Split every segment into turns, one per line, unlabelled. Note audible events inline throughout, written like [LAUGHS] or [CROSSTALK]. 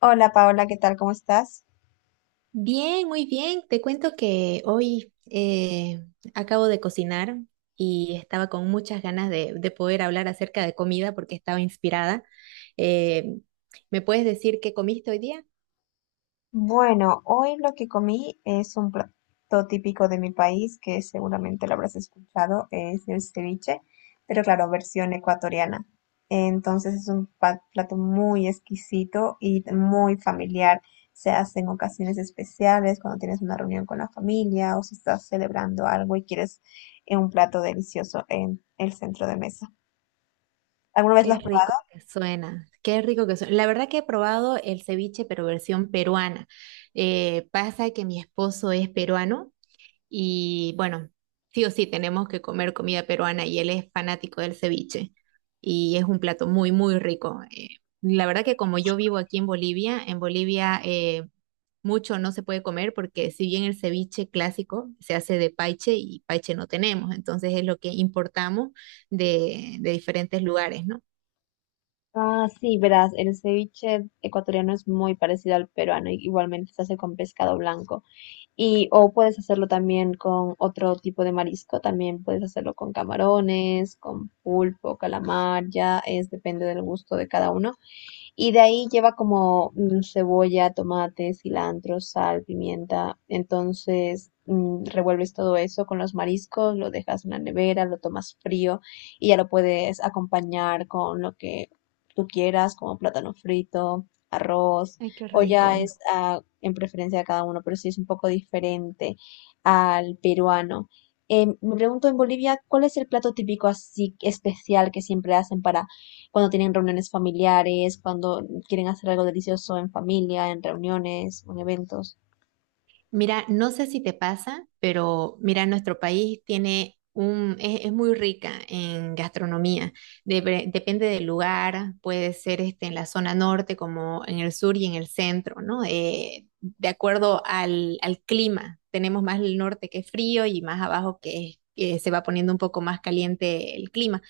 Hola Paola, ¿qué tal? ¿Cómo estás?
Bien, muy bien. Te cuento que hoy acabo de cocinar y estaba con muchas ganas de poder hablar acerca de comida porque estaba inspirada. Eh, ¿Me puedes decir qué comiste hoy día?
Bueno, hoy lo que comí es un plato típico de mi país que seguramente lo habrás escuchado, es el ceviche, pero claro, versión ecuatoriana. Entonces es un plato muy exquisito y muy familiar. Se hace en ocasiones especiales, cuando tienes una reunión con la familia o si estás celebrando algo y quieres un plato delicioso en el centro de mesa. ¿Alguna vez lo
Qué
has
rico que suena, qué rico que suena. La verdad que he probado el ceviche, pero versión peruana. Pasa que mi esposo es peruano. Y bueno, sí o sí tenemos que comer comida peruana y él es fanático del ceviche y es un plato muy, muy rico. La verdad que como yo vivo aquí en Bolivia mucho no se puede comer porque si bien el ceviche clásico se hace de paiche y paiche no tenemos, entonces es lo que importamos de diferentes lugares, ¿no?
Ah, sí, verás, el ceviche ecuatoriano es muy parecido al peruano, y igualmente se hace con pescado blanco. Y o puedes hacerlo también con otro tipo de marisco, también puedes hacerlo con camarones, con pulpo, calamar, ya es depende del gusto de cada uno. Y de ahí lleva como cebolla, tomate, cilantro, sal, pimienta. Entonces revuelves todo eso con los mariscos, lo dejas en la nevera, lo tomas frío y ya lo puedes acompañar con lo que tú quieras, como plátano frito, arroz,
Ay, qué
o ya
rico.
es en preferencia de cada uno, pero sí es un poco diferente al peruano. Me pregunto en Bolivia, ¿cuál es el plato típico así especial que siempre hacen para cuando tienen reuniones familiares, cuando quieren hacer algo delicioso en familia, en reuniones, en eventos?
Mira, no sé si te pasa, pero mira, nuestro país tiene un, es muy rica en gastronomía. Depende del lugar, puede ser este, en la zona norte como en el sur y en el centro, ¿no? De acuerdo al clima, tenemos más el norte que es frío y más abajo que, que se va poniendo un poco más caliente el clima.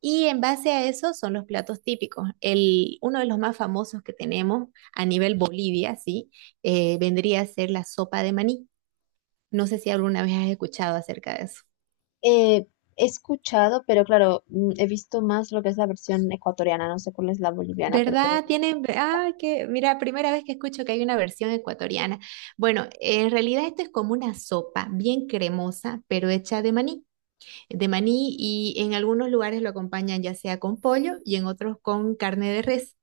Y en base a eso son los platos típicos. El, uno de los más famosos que tenemos a nivel Bolivia, sí, vendría a ser la sopa de maní. No sé si alguna vez has escuchado acerca de eso.
Eh, He escuchado, pero claro, mm, he visto más lo que es la versión ecuatoriana, no sé cuál es la boliviana, pero
¿Verdad? Tienen, ah, que, mira, primera vez que escucho que hay una versión ecuatoriana. Bueno, en realidad esto es como una sopa bien cremosa, pero hecha de maní. De maní, y en algunos lugares lo acompañan ya sea con pollo y en otros con carne de res.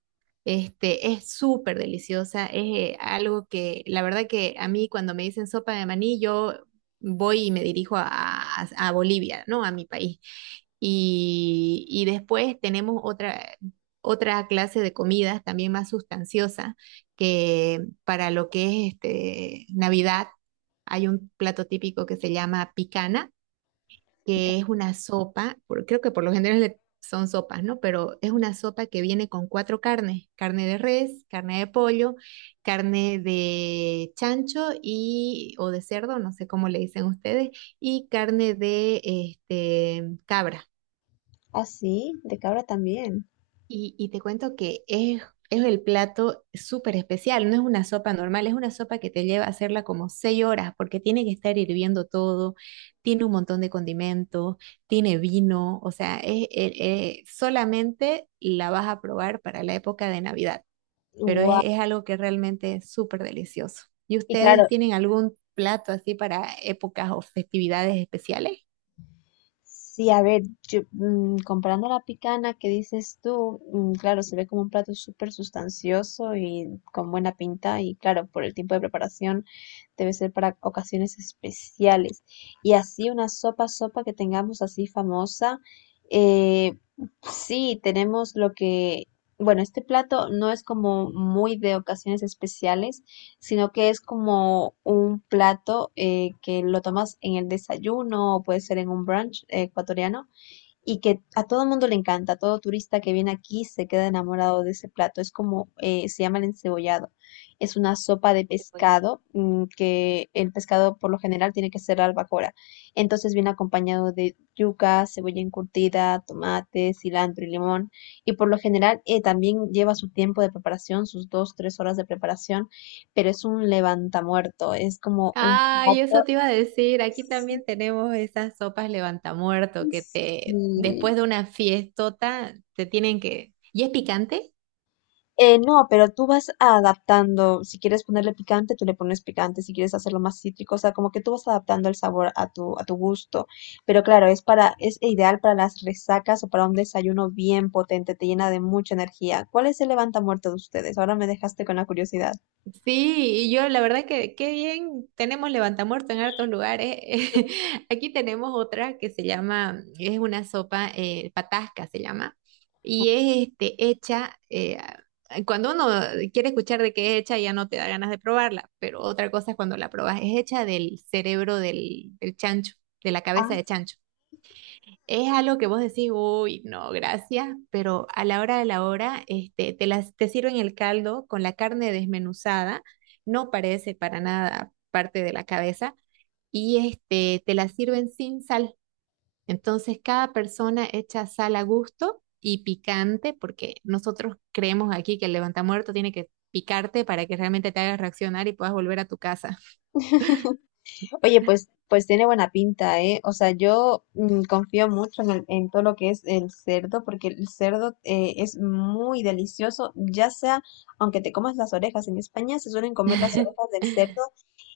Este, es súper deliciosa, es algo que la verdad que a mí cuando me dicen sopa de maní, yo voy y me dirijo a, a Bolivia, ¿no? A mi país. Y después tenemos otra, otra clase de comidas también más sustanciosa que para lo que es este, Navidad. Hay un plato típico que se llama picana, que es una sopa, creo que por lo general son sopas, ¿no? Pero es una sopa que viene con cuatro carnes, carne de res, carne de pollo, carne de chancho y o de cerdo, no sé cómo le dicen ustedes, y carne de este cabra.
así, de cabra también.
Y te cuento que es el plato súper especial, no es una sopa normal, es una sopa que te lleva a hacerla como seis horas porque tiene que estar hirviendo todo, tiene un montón de condimentos, tiene vino, o sea, es, solamente la vas a probar para la época de Navidad, pero
Guau.
es algo que realmente es súper delicioso. ¿Y
Y claro,
ustedes tienen algún plato así para épocas o festividades especiales?
sí, a ver, yo, mm, comparando la picana que dices tú, mm, claro, se ve como un plato súper sustancioso y con buena pinta y claro, por el tiempo de preparación debe ser para ocasiones especiales. Y así una sopa, sopa que tengamos así famosa, eh, sí, tenemos lo que, bueno, este plato no es como muy de ocasiones especiales sino que es como un plato que lo tomas en el desayuno o puede ser en un brunch ecuatoriano y que a todo mundo le encanta, todo turista que viene aquí se queda enamorado de ese plato. Es como, se llama el encebollado. Es una sopa de pescado, mm, que el pescado por lo general tiene que ser albacora. Entonces viene acompañado de yuca, cebolla encurtida, tomate, cilantro y limón. Y por lo general también lleva su tiempo de preparación, sus dos, tres horas de preparación, pero es un levantamuerto, es como un
Ay,
plato.
eso te iba a decir. Aquí
Sí,
también tenemos esas sopas levantamuerto que te,
sí.
después de una fiestota, te tienen que. ¿Y es picante?
No, pero tú vas adaptando, si quieres ponerle picante, tú le pones picante, si quieres hacerlo más cítrico, o sea, como que tú vas adaptando el sabor a tu gusto. Pero claro, es para, es ideal para las resacas o para un desayuno bien potente, te llena de mucha energía. ¿Cuál es el levanta muerto de ustedes? Ahora me dejaste con la curiosidad.
Sí, y yo la verdad que qué bien, tenemos levantamuerto en hartos lugares. [LAUGHS] Aquí tenemos otra que se llama, es una sopa, patasca se llama, y es este, hecha, cuando uno quiere escuchar de qué es hecha ya no te da ganas de probarla, pero otra cosa es cuando la probas, es hecha del cerebro del chancho, de la
Ah.
cabeza de chancho. Es algo que vos decís, uy, no, gracias, pero a la hora de la hora, este, te las, te sirven el caldo con la carne desmenuzada, no parece para nada parte de la cabeza, y este, te la sirven sin sal. Entonces, cada persona echa sal a gusto y picante, porque nosotros creemos aquí que el levantamuerto tiene que picarte para que realmente te hagas reaccionar y puedas volver a tu casa.
[LAUGHS] Oye, pues, pues tiene buena pinta, ¿eh? O sea, yo mm, confío mucho en, en todo lo que es el cerdo, porque el cerdo es muy delicioso, ya sea, aunque te comas las orejas, en España se suelen comer las orejas
[LAUGHS]
del cerdo,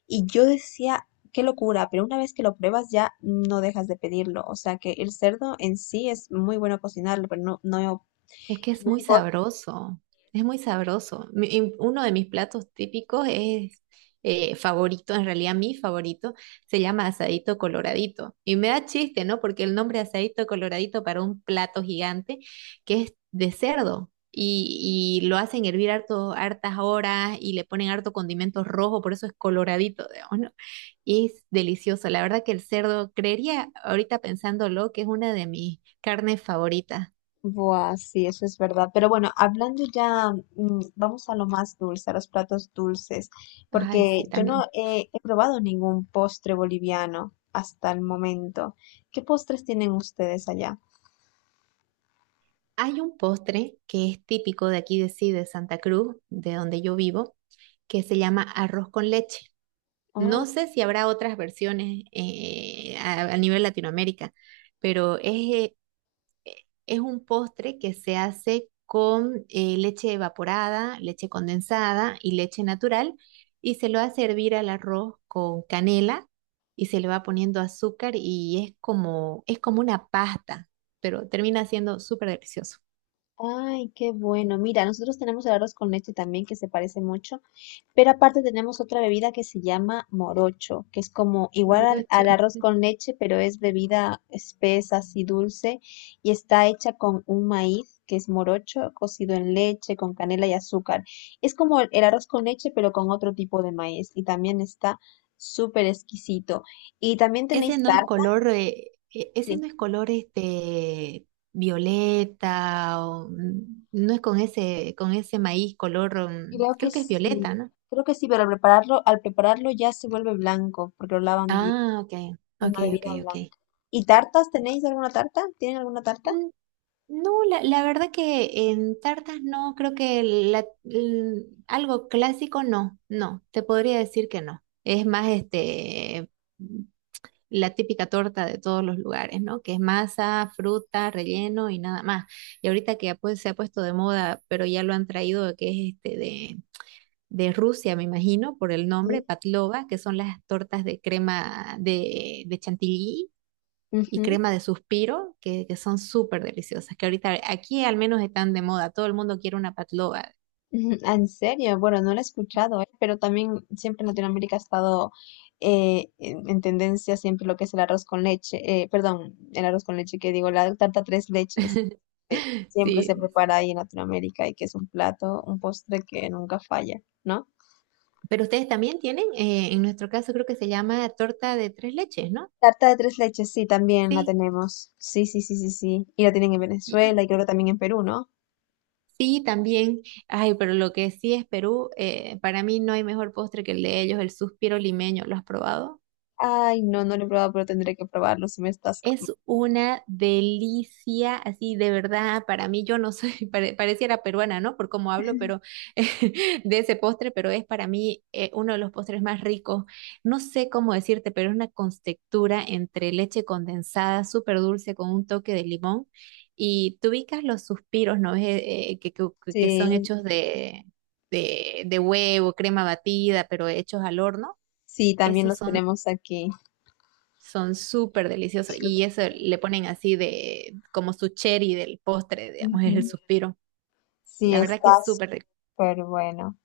y yo decía, qué locura, pero una vez que lo pruebas ya no dejas de pedirlo, o sea que el cerdo en sí es muy bueno cocinarlo, pero no, no,
Es que es
no
muy
importa.
sabroso, es muy sabroso. Y uno de mis platos típicos es favorito, en realidad mi favorito, se llama asadito coloradito. Y me da chiste, ¿no? Porque el nombre asadito coloradito para un plato gigante que es de cerdo. Y lo hacen hervir harto, hartas horas y le ponen harto condimento rojo, por eso es coloradito, digamos, ¿no? Y es delicioso. La verdad que el cerdo, creería ahorita pensándolo, que es una de mis carnes favoritas.
Buah, sí, eso es verdad. Pero bueno, hablando ya, mm, vamos a lo más dulce, a los platos dulces,
Ay,
porque
sí,
yo no
también.
he, he probado ningún postre boliviano hasta el momento. ¿Qué postres tienen ustedes allá?
Hay un postre que es típico de aquí de sí, de Santa Cruz, de donde yo vivo, que se llama arroz con leche.
Ah,
No sé si habrá otras versiones a nivel Latinoamérica, pero eh, es un postre que se hace con leche evaporada, leche condensada y leche natural, y se lo hace hervir al arroz con canela y se le va poniendo azúcar y es como una pasta, pero termina siendo súper delicioso.
ay, qué bueno. Mira, nosotros tenemos el arroz con leche también, que se parece mucho. Pero aparte tenemos otra bebida que se llama morocho, que es como igual al,
Morocho.
al arroz con leche, pero es bebida espesa, así dulce, y está hecha con un maíz que es morocho, cocido en leche, con canela y azúcar. Es como el arroz con leche, pero con otro tipo de maíz, y también está súper exquisito. Y también tenéis
Ese no es
tarta,
color, ese
sí,
no es color este violeta o mm, no es con ese maíz color, mm,
creo que
creo que es
sí,
violeta, ¿no?
creo que sí, pero al prepararlo ya se vuelve blanco, porque lo lavan bien.
Ah, ok, ok,
Una
ok,
bebida
ok.
blanca. ¿Y tartas? ¿Tenéis alguna tarta? ¿Tienen alguna tarta?
Mm, no, la verdad que en tartas no, creo que algo clásico no, no, te podría decir que no. Es más este la típica torta de todos los lugares, ¿no? Que es masa, fruta, relleno y nada más. Y ahorita que ya, pues, se ha puesto de moda, pero ya lo han traído, que es este de Rusia, me imagino, por el nombre,
Sí.
patlova, que son las tortas de crema de chantilly y
Ujú, [LAUGHS]
crema de suspiro, que son súper deliciosas, que ahorita aquí al menos están de moda, todo el mundo quiere una patlova.
ujú. Ah, en serio, bueno, no lo he escuchado, ¿eh? Pero también siempre en Latinoamérica ha estado en tendencia siempre lo que es el arroz con leche, perdón, el arroz con leche que digo, la tarta tres leches, que
[LAUGHS]
siempre se
Sí.
prepara ahí en Latinoamérica y que es un plato, un postre que nunca falla, ¿no?
Pero ustedes también tienen, en nuestro caso creo que se llama torta de tres leches, ¿no?
Tarta de tres leches, sí, también la
Sí.
tenemos. Sí, sí, sí, sí, sí. Y la tienen en Venezuela y creo que también en Perú, ¿no?
Sí, también. Ay, pero lo que sí es Perú, para mí no hay mejor postre que el de ellos, el suspiro limeño. ¿Lo has probado?
Ay, no, no lo he probado, pero tendré que probarlo si me estás... com-
Es una delicia, así de verdad, para mí yo no soy, [LAUGHS] pareciera peruana, ¿no? Por cómo hablo, pero [LAUGHS] de ese postre, pero es para mí uno de los postres más ricos. No sé cómo decirte, pero es una textura entre leche condensada, súper dulce, con un toque de limón. Y tú ubicas los suspiros, ¿no? Es, que, son
Sí,
hechos de, de huevo, crema batida, pero hechos al horno.
sí, también
Esos
los
son
tenemos aquí.
son súper deliciosos. Y eso le ponen así de como su cherry del postre, digamos, [LAUGHS] es el
Ujú.
suspiro.
Sí,
La verdad
está
que es súper rico.
súper bueno.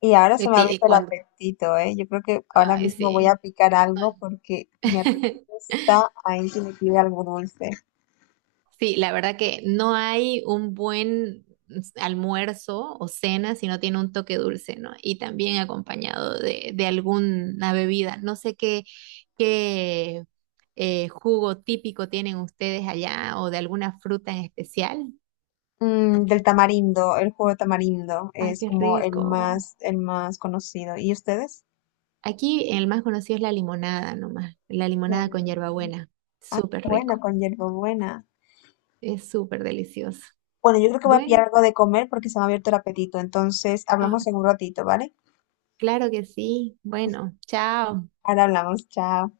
Y ahora se me ha
Y
abierto el
cuando,
apetito, ¿eh? Yo creo que ahora
ay,
mismo voy a
sí.
picar
[LAUGHS]
algo porque mi apetito está ahí que me pide algo dulce.
Sí, la verdad que no hay un buen almuerzo o cena si no tiene un toque dulce, ¿no? Y también acompañado de alguna bebida. No sé qué, qué jugo típico tienen ustedes allá o de alguna fruta en especial.
Mm, del tamarindo, el jugo de tamarindo
Ay,
es
qué
como
rico.
el más conocido. ¿Y ustedes?
Aquí el más conocido es la limonada nomás, la
La
limonada con
limonada.
hierbabuena.
Ay, qué
Súper
bueno,
rico,
con hierbabuena.
es súper delicioso.
Bueno, yo creo que voy a pillar
Bueno,
algo de comer porque se me ha abierto el apetito. Entonces,
ah,
hablamos en un ratito, ¿vale?
claro que sí. Bueno, chao.
Ahora hablamos, chao.